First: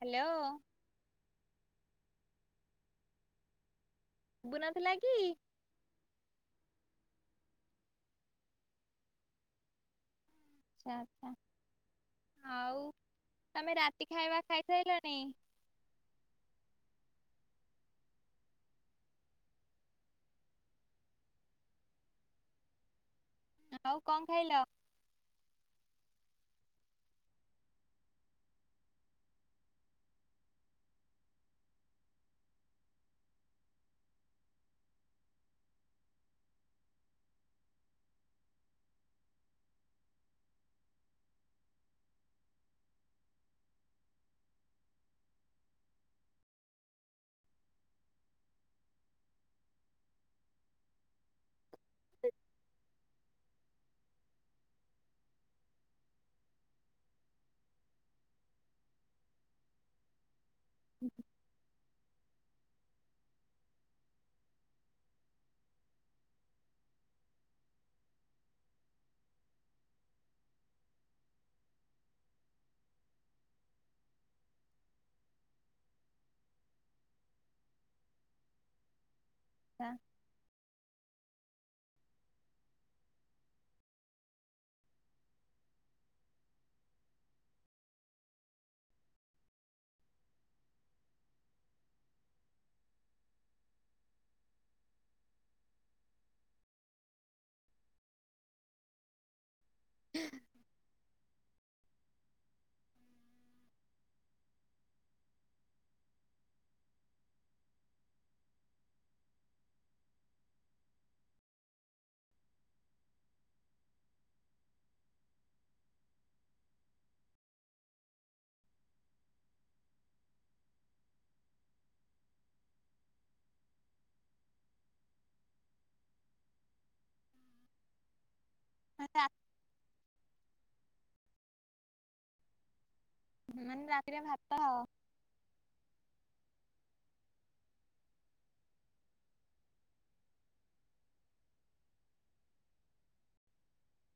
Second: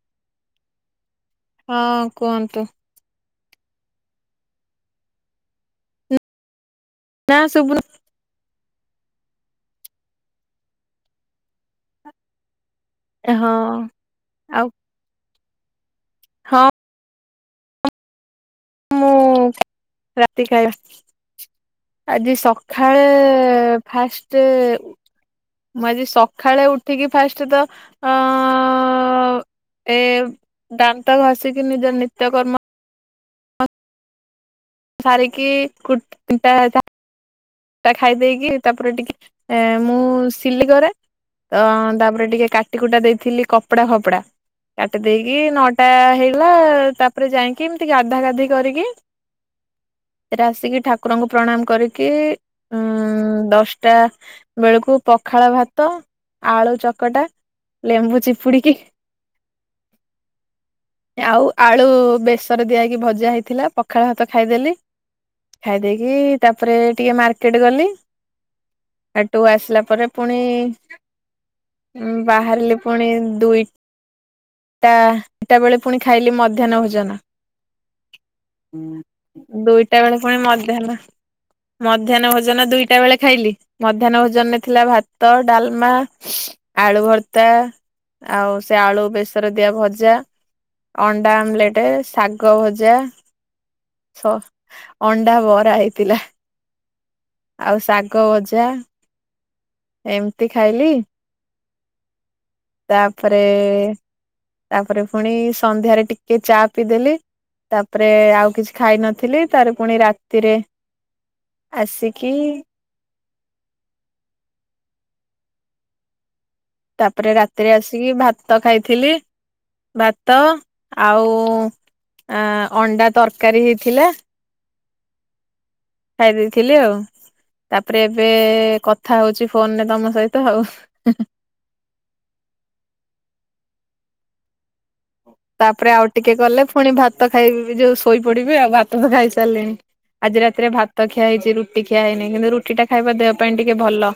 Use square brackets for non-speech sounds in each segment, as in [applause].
Hello. ହଁ କୁହନ୍ତୁ? ଶୁବୁନଥିଲା କି? ନାଁ ସୁବୁନଥ୍ ଆଛା। ଆଉ ହଁ ତମେ ରାତି ଖାଇବା ଆଉ ଖାଇ ସାଇଲଣି? ହଁ। ମୁଁ ରାତି ଖାଇବା ଆଜି ସଖାଳେ ଏ ଆଉ କଣ ଫାଷ୍ଟେ ଖାଇଲ? ଉଁ ମୁଁ ଆଜି ସଖାଳେ ଉଠିକି ଫାଷ୍ଟେତ ଅ- ଏ ଦାନ୍ତ ଘସିକି ନିଜ ନିତ୍ୟକର୍ମ- ସାରକି କୁଟ ଟା ତା ଖାଇ ଦେଇକି ତାପରେ ଟିକେ ଏ ମୁଁ ସିଲି କରେ। ତ ତାପରେ ଟିକେ କାଟି କୁଟା ଦେଇଥିଲି କପଡା ଫପଡା। କାଟି ଦେଇକି ନଅଟା ହେଇଗଲା ତାପରେ ଯାଇକି ଏମିତି ଗାଧା ଗାଧି କରିକି- [inaudible] ଆସିକି ଠାକୁରଙ୍କୁ ପ୍ରଣାମ କରିକି- ଉଁ [inaudible] ଦଶଟା ବେଳକୁ ପଖାଳ ଭାତ ଆଳୁ ଚକଟା- ଲେମ୍ବୁ ଚିପୁଡି କି- [inaudible] ଆଉ ଆଳୁ ବେଶି। ଦିଆ ହେଇକି ଭଜା ହେଇଥିଲା ପଖାଳ ହାତ ଖାଇଦେଲି। ଖାଇ ଦେଇକି ତାପରେ ଟିକେ ମା ମାରକେଟ୍ ଗଲି। ହେଟୁ ଆସିଲା ପରେ ପୁଣି- ବାହାରିଲେ ପୁଣି ଦୁଇ- ଏଟା ଏଟା ବେଳେ ପୁଣି ଖାଇଲି ମଧ୍ୟାହ୍ନ ଭୋଜନ। ଦୁଇଟା ବେଳେ ପୁଣି ମଧ୍ୟାହ୍ନ ମ ମଧ୍ୟାହ୍ନ ଭୋଜନ ଦୁଇଟା ବେଳେ ଖାଇଲି। ମଧ୍ୟାହ୍ନ ଭୋଜନରେ ଥିଲା ଭାତ, ଡାଲମା, ଆଳୁ। ଭର୍ତା ଆଉ ସେ ଆଳୁ ବେସର ଦିଆ ଭଜା। ଅଣ୍ଡା ଆମଲେଟେ ଶାଗ ଭଜା। ଅଣ୍ଡା ବରା ହେଇଥିଲା। ଆଉ ଶାଗ ଭଜା। ଏମିତି ଖାଇଲି ତାପରେ ତାପରେ ପୁଣି ସନ୍ଧ୍ୟାରେ ଟିକେ ଚା ପିଇଦେଲି। ତାପରେ ଆଉ କିଛି ଖାଇନଥିଲି ତାପରେ ପୁଣି ରାତିରେ ଆସିକି ତାପରେ ରାତିରେ ଆସିକି ଭାତ ଖାଇଥିଲି। ଭାତ ଆଉ ଅଣ୍ଡା ତରକାରୀ ହେଇଥିଲା। ଖାଇ ଦେଇଥିଲି ଆଉ ତାପରେ ଏବେ କଥା ହଉଛି ଫୋନ ରେ ତମ ସହିତ ଆଉ। ହୁ। ମାନେ ରାତିରେ ଭାତ ଆଉ। ତାପରେ ଆଉ ଟିକେ କଲେ ପୁଣି ଭାତ ଖାଇବି ଯୋଉ ଶୋଇପଡିବି ଆଉ ଭାତ ତ ଖାଇସାରିଲେଣି। ଆଜି ରାତିରେ ଭାତ ଖିଆ ହେଇଛି ରୁଟି ଖିଆ ହେଇନି କିନ୍ତୁ ରୁଟି ଟା ଖାଇବା ଦେହ ପାଇଁ ଟିକେ ଭଲ।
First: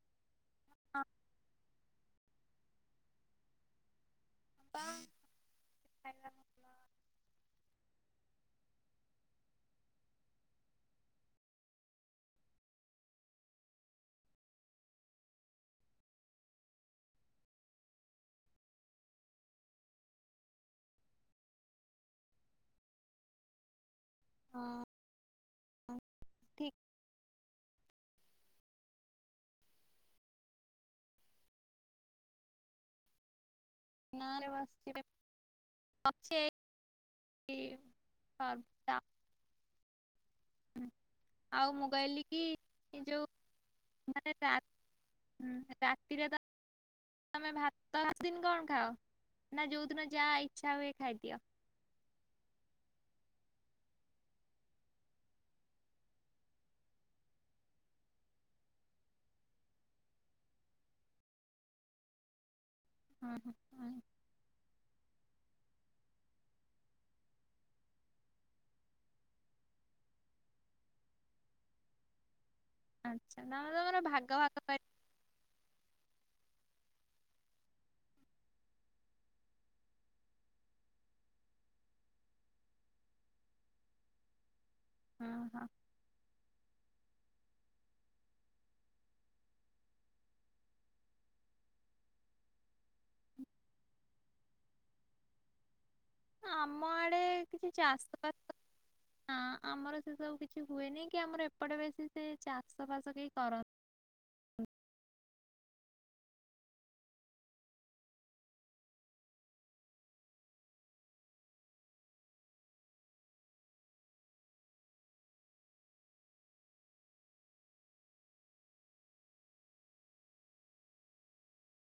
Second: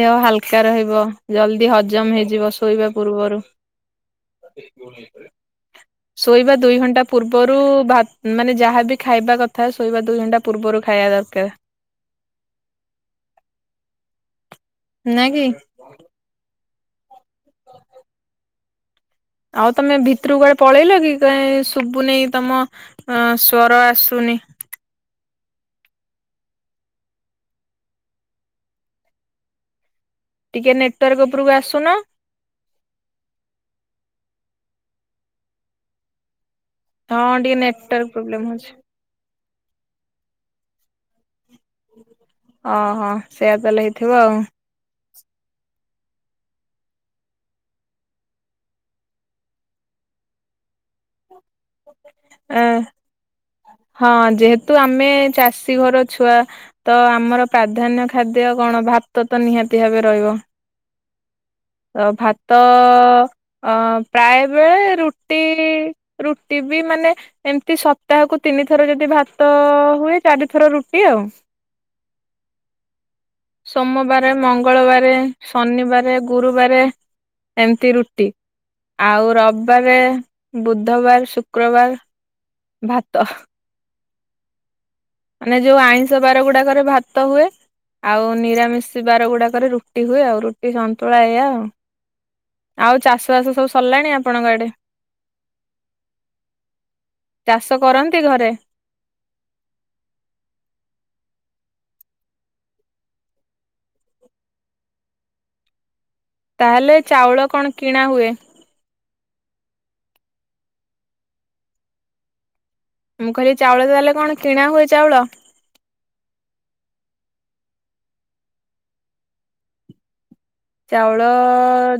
ଦେହ ହାଲ ବା ରହିବ ଜଲଦି ହଜମ ହେଇଯିବ ଶୋଇବା ପୂର୍ବରୁ ଖାଅ? ଶୋଇବା ଦୁଇ ଘଣ୍ଟା ପୂର୍ବରୁ ଭା ମାନେ ଯାହାବି ଖାଇବା କଥା ଶୋଇବା ଦୁଇ ଘଣ୍ଟା ପୂର୍ବରୁ ଖାଇବା ଦରକାର। ନାଁ କି? ଆଉ ତମେ ଭିତରକୁ କୁଆଡେ ପଳେଇଲ କି କ ଶୁବୁ ନେଇ ତମ ଅ ସ୍ଵର ଆସ? ସୁନି [unintelligible] ଟିକେ ନେଟୱାର୍କ ଉପରକୁ ଆସୁନ। [unintelligible] ହଁ ଟିକେ ନେଟୱାର୍କ ପ୍ରୋବ୍ଲେମ ହଉଛି। ଆଉ ମୁକହିଲି କି ଓହୋ ଯୋଉ ସେଇଆ ତାହେଲେ ହେଇଥିବ ମାନେ ଆଉ। [unintelligible] ହୁଁ ରାତିରେ ତ ତମେ ଭାତ ଦିନ୍ କଣ ଖାଅ? ନା ଯୋଉଦିନ ଯାହା ଇଚ୍ଛା ହୁଏ ଖାଇଦିଅ? ଏଁ ହଁ ଯେହେତୁ ଆମେ ଚାଷୀ ଘର ଛୁଆ ତ ଆମର ପ୍ରାଧାନ୍ୟ ଖାଦ୍ୟ କଣ ଭା ତ ତ ନିହାତି ଭାବେ ରହିବ। ତ ଭାତ ହଁ ଅ ହଁ ପ୍ରାୟେବେଳେ ରୁଟି ରୁଟି ବି ମାନେ ଏମତି ସତ୍ ତାହାକୁ ତିନି ଥର ଯଦି ଭାତ ହୁଏ ଚାରିଥର ରୁଟି ଆଉ। ଆଚ୍ଛା ତମେ ତମର ଭାଗ ସୋମବାରେ, ଭାଗ କରି ମଙ୍ଗଳବାରେ, ଶନିବାରେ, ଗୁ ଗୁରୁବାରେ ଏମିତି ରୁଟି। ଆଉ ରବବାରେ, ବୁଧବାର୍, ଶୁକ୍ରବାର୍ ଭାତ। ହଁ ମାନେ ହଁ ଯୋଉ ଆଇଁଷ ବାର ଗୁଡାକରେ ଭାତ ହୁଏ। ଆଉ ନିରାମିଷ ବାର ଗୁଡାକରେ ରୁଟି ହୁଏ ଆଉ ରୁଟି ସନ୍ତୁଳା ଏଇ ଆଉ ଆଉ ଚାଷ ବାସ ସବୁ ସରିଲାଣି ଆପଣଙ୍କ ଏଡେ ଆମ ଆଡେ କିଛି ଚାଷ ଘରେ ବାସ ଆମର ସବୁ କିଛି ହୁଏନି କି ଆମର ଏପଟେ ବେଶୀ ସେ ଚାଷ ବାସ କେହି କରନ୍ତି। ତାହେଲେ ଚାଉଳ କଣ କିଣା ହୁଏ। ମୁଁ କହିଲି ଚାଉଳ ତାହେଲେ କଣ କିଣା ହୁଏ ଚାଉଳ। ଚାଉଳ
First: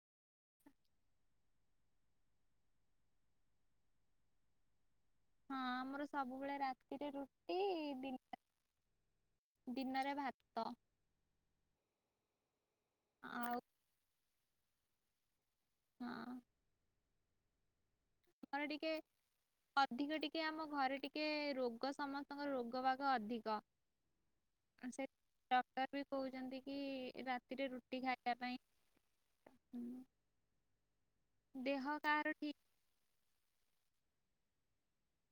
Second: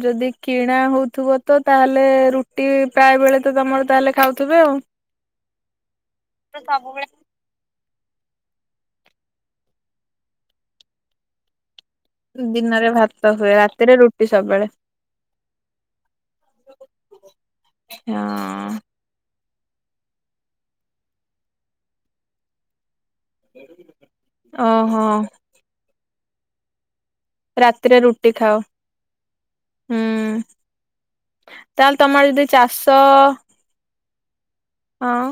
ଯଦି କିଣା ହଉଥିବ, ତ ତାହେଲେ ରୁଟି ପ୍ରାୟ ବେଳେ ତ ତମର ତାହେଲେ ଖାଉଥିବେ ଆଉ। ହଁ ଆମର ସବୁବେଳେ ରାତିରେ ରୁଟି ଦ ଦିନରେ ଭାତ। ଦିନରେ ଭାତ ହୁଏ ଆଉ ରାତିରେ ରୁଟି ସବୁବେଳେ ହଁ ହଁ। ଆମର ଟିକେ ହଁ। ଅଧିକ ଟିକେ ଆମ ଘରେ ଟିକେ ରୋଗ ସମସ୍ତଙ୍କ ରୋଗ ବା ଅଧିକ ଓହୋ ସେ ଡକ୍ଟର ବି କହୁଛନ୍ତି କି? ରାତିରେ ରୁଟି ଖାଅ, ହୁଁ। ଦେହ ତାହେଲେ ତମର କାହାର ଯଦି ଠିକ ଚାଷ ହଁ।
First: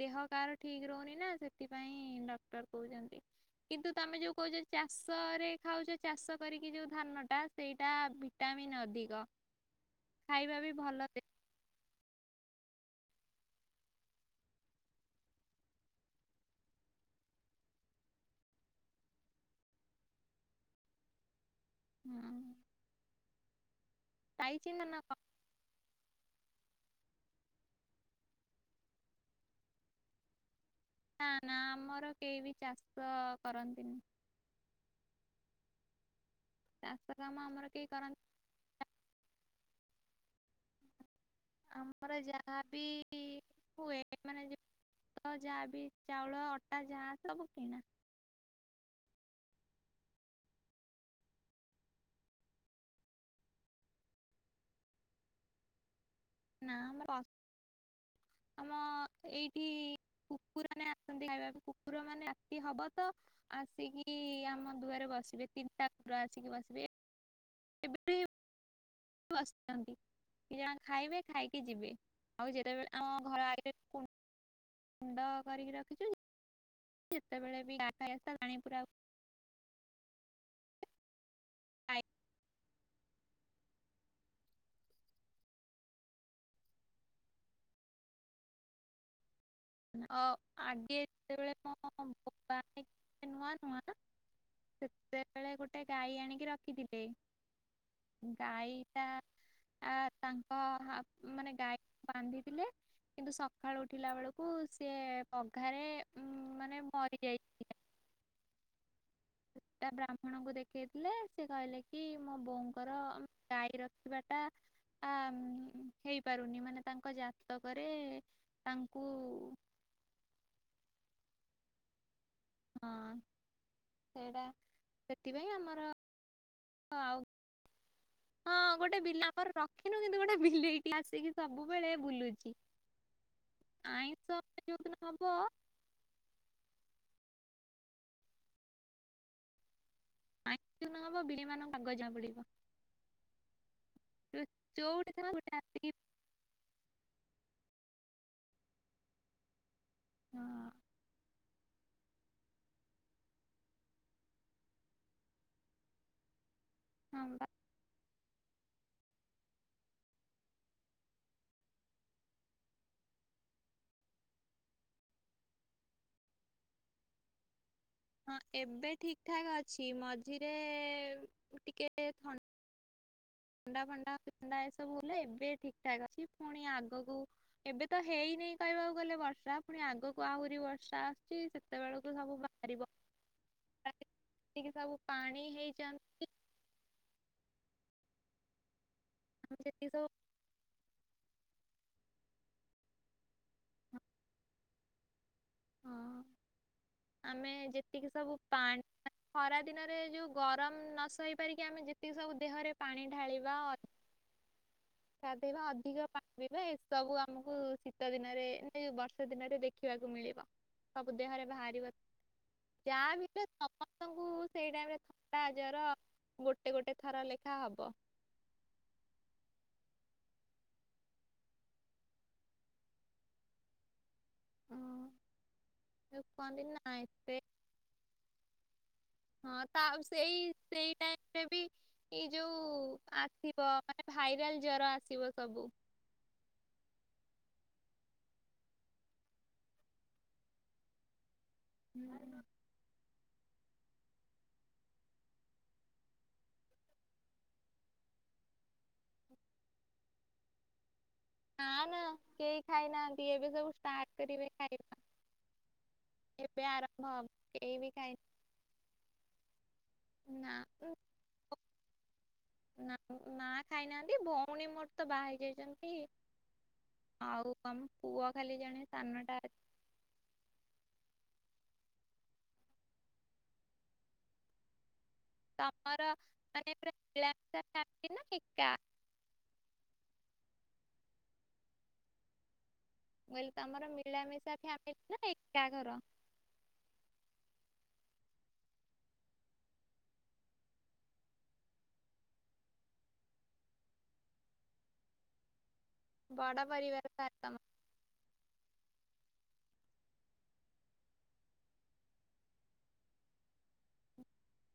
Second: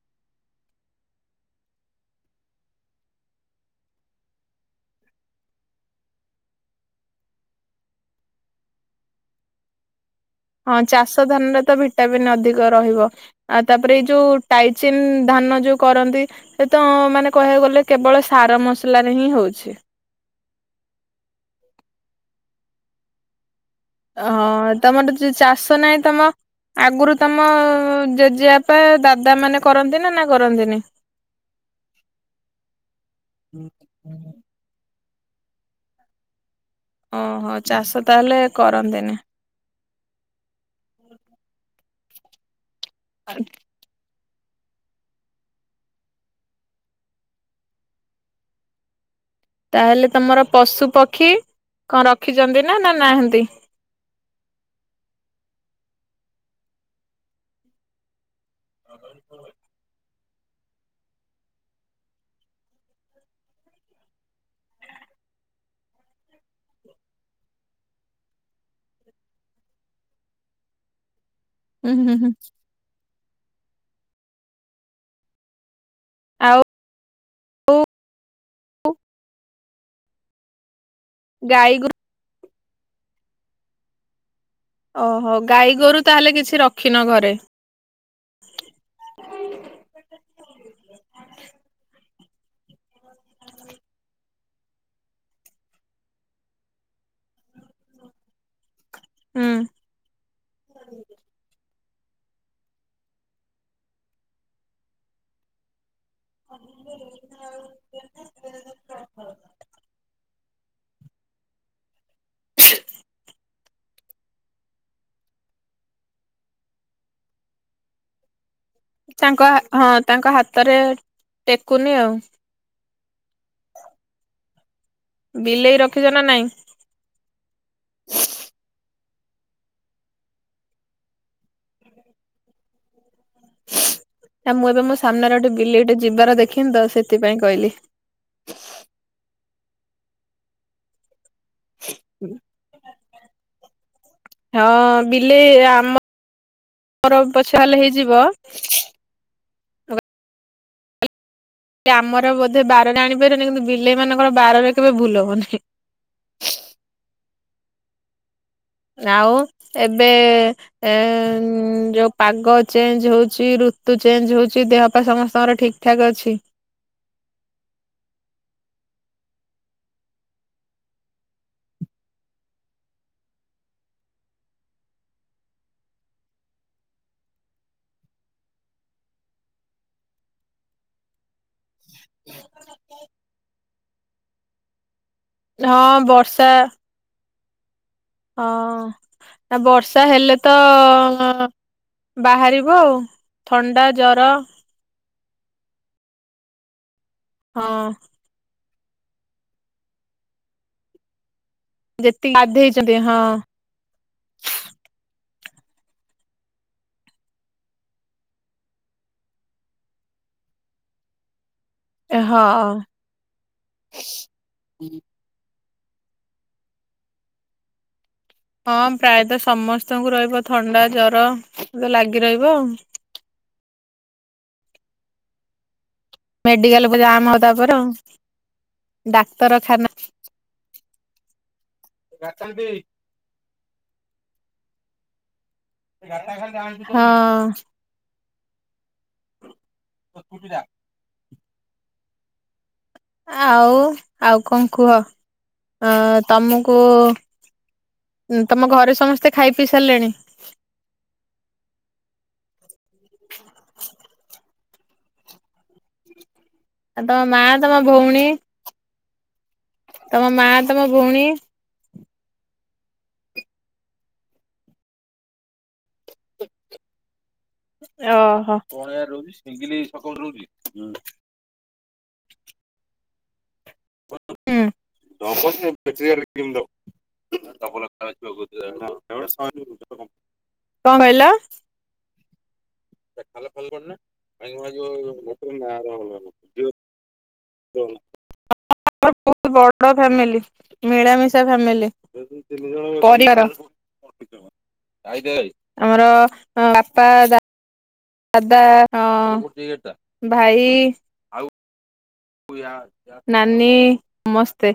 ଦେହ କାହାର ଠିକ ରହୁନି ନା ସେଥିପାଇଁ ଡକ୍ଟର କହୁଛନ୍ତି। କିନ୍ତୁ ତମେ ଯୋଉ କହୁଚ ଚାଷରେ ଖାଉଛେ ଚାଷ କରିକି ଯଉ ଧାନ ଟା ସେଇଟା ଭିଟାମିନ୍ ଅଧିକ। ହ [unintelligible] ହଁ ଚାଷ ଧାନରେ ତ ଭିଟାମିନ୍ ଅଧିକ ରହିବ ଆଉ ତାପରେ ଏଇ ଯୋଉ ଟାଇଚିନ୍ ଧାନ ଯୋଉ କରନ୍ତି। ସେ ତ ମାନେ କହିବାକୁ ଗଲେ କେବଳ ସାର ମସଲାରେ ହିଁ ହଉଛି। ହଁ। ହଁ ତମର ଯଉ ଚାଷ ନାହିଁ ତମ ଆଗରୁ ତମ ଜେଜେବାପା ଦାଦା ମାନେ କରନ୍ତି ନା ନା କରନ୍ତିନି? ନା ନା ଆମର କେହି ବି ଚାଷ କରନ୍ତିନି। ଚାଷ କାମ ଓହୋ ଆମର କେହି ଚାଷ କରନ୍ତି ତାହେଲେ କରନ୍ତି ନି। ଆମର ଯାହା ଆଉ ମାନେ ଯାହା ବି ଚାଉଳ ଅଟା ଯାହା ସବୁ କିଣା ତାହେଲେ ତମର ପଶୁ ପକ୍ଷୀ କଣ ରଖିଛନ୍ତି ନା ନାହାନ୍ତି? [unintelligible] ନା ଆମର ଆମ ଏଇଠି ଉପୁରାନ ଖାଇବା କୁକୁର ମାନେ ଆସି ହବ ତ ଆସିକି ଆମ ଦୁଆରେ ବସିବେ ତିନିଟା ପା ଆସିକି ବସିବେ, କେବେବି ବସିଥାନି ଯାହା ଖାଇବେ ଖାଇକି ଯିବେ ଉଁ ହୁଁ ହୁଁ ଆଉ ଯେତେବେଳେ ଆମ ଘର ଆଡେ ମୁଣ୍ଡ କରିକି ଆଉ ଯେତେବେଳେ ବି ପାଣି ପୁରା ଗାଈ ଗୋରୁ ଓହୋ ଗାଈ ଗୋରୁ ତାହେଲେ କିଛି ରଖିନ ଘରେ। ହଁ ଆଗେ ଯେତେବେଳେ ମୋ ଭ ନୂଆଁ ନୂଆଁ ନା ସେତେବେଳେ ଗୋଟେ ଗାଈ ଆଣିକି ରଖିଥିଲେ ଗାଈ ହୁଁ ତାଙ୍କ ମାନେ ଗାଈ ବାନ୍ଧିଥିଲେ କିନ୍ତୁ ସକାଳୁ ଉଠିଲା ବେଳକୁ ସେ ପଘାରେ ଉଁ ମାନେ ମରି ଯାଇଥିଲେ। ବ୍ରାହ୍ମ ଣଙ୍କୁ ଦେଖେଇଥିଲେ ସେ କହିଲେ କି ମୋ ବୋଉଙ୍କର ଗାଈ ରଖିବା ଟା ଆ ହେଇପାରୁନି ମାନେ ତାଙ୍କ ଜାତକରେ ତାଙ୍କୁ ତାଙ୍କ ହା ହଁ ତାଙ୍କ ହାତରେ ଟେକୁନି ଆଉ। ହଁ ସେଇଟା ସେଥିପାଇଁ ବିଲେଇ ଆମର ରଖିଛ ନା ନାଇଁ? ଆଉ ହଁ ଗୋଟେ ବିଲାପ୍ ର୍ ରଖିନୁ କିନ୍ତୁ ଗୋଟେ ବିଲେଇଟିଏ ଆସିକି ସବୁବେଳେ ବୁଲୁଚି। ନା ମୁଁ ଏବେ ମୋ ହବ ସାମ୍ନାରେ ଗୋଟେ ବିଲେଇ ଟେ ଯିବାର ଦେଖିନି ତ ସେଥିପାଇଁ କହିଲି। ଆ [unintelligible] ନହବ ବିଲେଇ ମାନଙ୍କୁ ଆଗ ଜଣା ପଡିବ। ହଁ ଯୋଉଠି ଥାଉ ଗୋଟେ ବିଲେଇ ଆସିକି ଆମ ର ପ ଚାଲେ ହେଇଯିବ ହଁ। ସେ ଆମର ବୋଧେ ବାରରେ ଆଣିପାରିବୁନି କିନ୍ତୁ ବିଲେଇମାନଙ୍କର ବାରରେ କେବେ ଭୁଲ ହବନି। [unintelligible] ଆଉ ଏବେ ଏ ଯୋଉ ପାଗ ଚେଞ୍ଜ ହଉଚି ଋ ଋତୁ ଚେଞ୍ଜ ହଉଚି ଦେହ ପା ସମସ୍ତଙ୍କର ଠିକ୍ ଠାକ୍ ଅଛି? ହଁ ଏବେ ଠିକ ଠାକ୍ ଅଛି ମଝିରେ ଟିକେ ଥଣ୍ଡ ଥଣ୍ଡା ଫଣ୍ଡା ଫଣ୍ଡା ଏସବୁ ବଲେ ଏବେ ଠିକ ଠାକ୍ ଅଛି ପୁଣି ଆଗକୁ ଏବେ ତ ହେଇ ନେଇ କହିବାକୁ ଗଲେ ବର୍ଷା ପୁଣି ଆଗକୁ ଆହୁରି ବର୍ଷା ଆସୁଚି ସେତେବେଳକୁ ସବୁ ବାହାରିବ। [unintelligible] ଟିକେ ସବୁ ପାଣି ହଁ ହେଇଛନ୍ତି ବର୍ଷା ହଁ ନା ଆମେ ଯେତିକି ବର୍ଷା ସବୁ ହେଲେ ତ ବାହାରିବ ଆଉ ଥଣ୍ଡା ଜର। ହଁ। ଆମେ ହଁ ଯେତିକି ସବୁ ପାଣି ଖରା ଦିନରେ ଯୋଉ ଗରମ ନ ସହି ସେପରିକି ଆମେ ଯେତିକି ସବୁ ଦେହରେ ଗାଧେଇଛନ୍ତି ପାଣି ହଁ ଢାଳିବା ଦେଇବା ଅଧିକ ପାଣି ପିଇବା ଏ ସବୁ ଆମକୁ ଶୀତ ଦିନରେଏ ବର୍ଷା ଦିନରେ ଦେଖିବାକୁ ମିଳ। ମିଳିବ ସବୁ ଦେହରେ ବାହାର ହଁ ଯାହା ଭିତରେ ସମସ୍ତଙ୍କୁ ସେଇ ଟାଇମ୍ ରେ ଥଣ୍ଡା ନିର ଗୋଟେ ଗୋଟେ ଥର ଲେଖା ହବ। ହଁ ପ୍ରାୟତଃ ସମସ୍ତଙ୍କୁ ରହିବ ଥଣ୍ଡା ଜରବେ ଲାଗି ରହିବ ଆଉ। ହୁଁ। ମେଡିକାଲକୁ ଯାମ୍ ଆଉ ତାପରେ ଆଉ। ହଁ ଡାକ୍ତରଖାନା ତାଉ ସେଇ ସେଇ ଟାଇମରେ ବି। ଏଇ ଯୋଉ ଆସିବ ମାନେ ଭାଇରାଲ ଜର ଆସିବ ସବୁ। ହଁ। [unintelligible] ହୁଁ ହୁଁ। ଆଉ ଆଉ କଣ କୁହ ଆ ତମକୁ ଉଁ ତମ ଘରେ ସମସ୍ତେ ଖାଇ ପିଇ ସାରିଲେଣି? ନା ନା କେହି ଖାଇନାହାନ୍ତି। ଏବେ ସବୁ ଷ୍ଟାଟ କରିବେ ଖାଇବା। ଏବେ ଆଉ ଆରମ୍ଭ ତମ ହବ ମା ତମ କେହି ବି ଖାଇ ଭଉଣୀ ତମ ମାଁ ତମ ଭଉଣୀ ନାଁ ମା ଖାଇନାହାନ୍ତି। ଭଉଣୀ ମୋର ତ ବାହା ଯାଇଚନ୍ତି। ଓହୋ। ସାନଟା ଅଛି [unintelligible] [inaudible] [unintelligible] ହୁଁ। ତମର ମାନେ ପୁରା ମିଳାମିଶା ଫ୍ୟାମିଲି ନା ଏକା? [unintelligible] କଣ କହିଲ? ଏ ମୁଁ ଖାଲ କହିଲି ଫାଲ ତମର ପ‌ଡିଲେ ମିଳାମିଶା ଫ୍ୟାମିଲି ନା ଏକା ଭାଙ୍ଗିଭୁଙ୍ଗା ଘର? ଯିବ [unintelligible] [unintelligible] ବଡ ଫ୍ୟାମିଲ ମିଳାମିଶା ଫ୍ୟାମିଲ ପରିବାର। [inaudible] ଆମର ବଡ ବାପା ପରିବାର ତାହେଲେ ଯା ତମ ଦାଦା ହଁ ଭାଇ। ନାନୀ ସମସ୍ତେ।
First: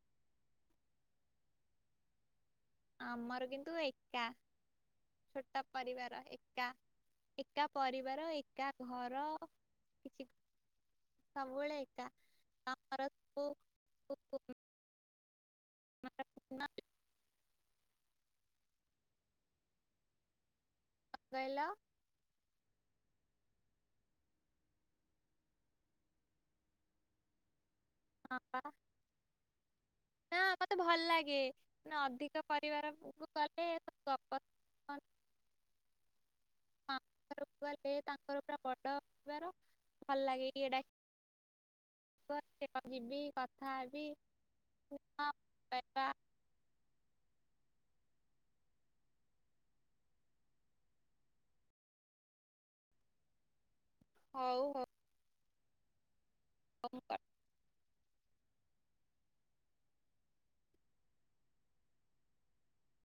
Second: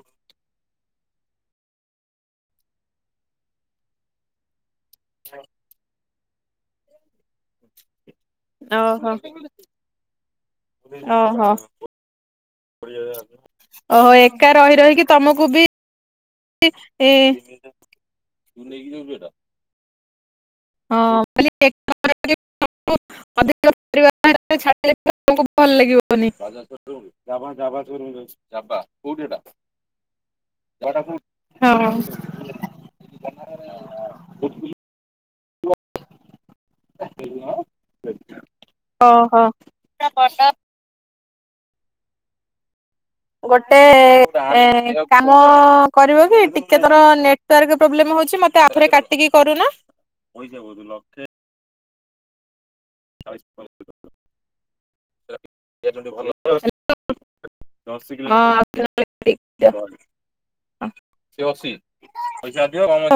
ଆମର କିନ୍ତୁ ଏକା ଛୋଟ ପରିବାର। ଏକା ଏକା ପରିବାର ଏକା ଘର କିଛି। ଓ ହୋ। ସବୁବେଳେ ଏକା ତମର ସବୁ ଓହୋ ଏକା ରହି ରହିକି ତମକୁ ବି ଟ [unintelligible] କହିଲ ହଁ [unintelligible] ଭଲ ଲାଗିବନି [unintelligible] ହଁ ଜବା ବା କଉଠିହେଇଟା। ନା ମତେ ଭଲ ଲାଗେ, ଅଧିକ ପରିବାର କ ଗଲେ, ଗ କନ୍ ର [unintelligible] ଗଲେ ତାଙ୍କର ପୁରା ଓହୋ ବଡବାର ଭଲ ଲାଗେ ଇ ଏ ଟା ହ [unintelligible] ଗୋଟେ ଏ ହଁ କହିବା କେତେ ଥର ନେଟୱର୍କ ପ୍ରୋବ୍ଲମ୍ ହାଉଛିମୋତେ ଆଉ ଥରେ କାଟିକି କରୁନ। ହୋଇଯାଉ ବୋଧେ ଲକ୍ଷେ ଚାଳିଶୀ [unintelligible] ହଉ ହଉ ଭଲ [unintelligible] ମୁଁ ହଁ [unintelligible] ସେ ଅସି ପଇସା ଦିଅ କ [unintelligible]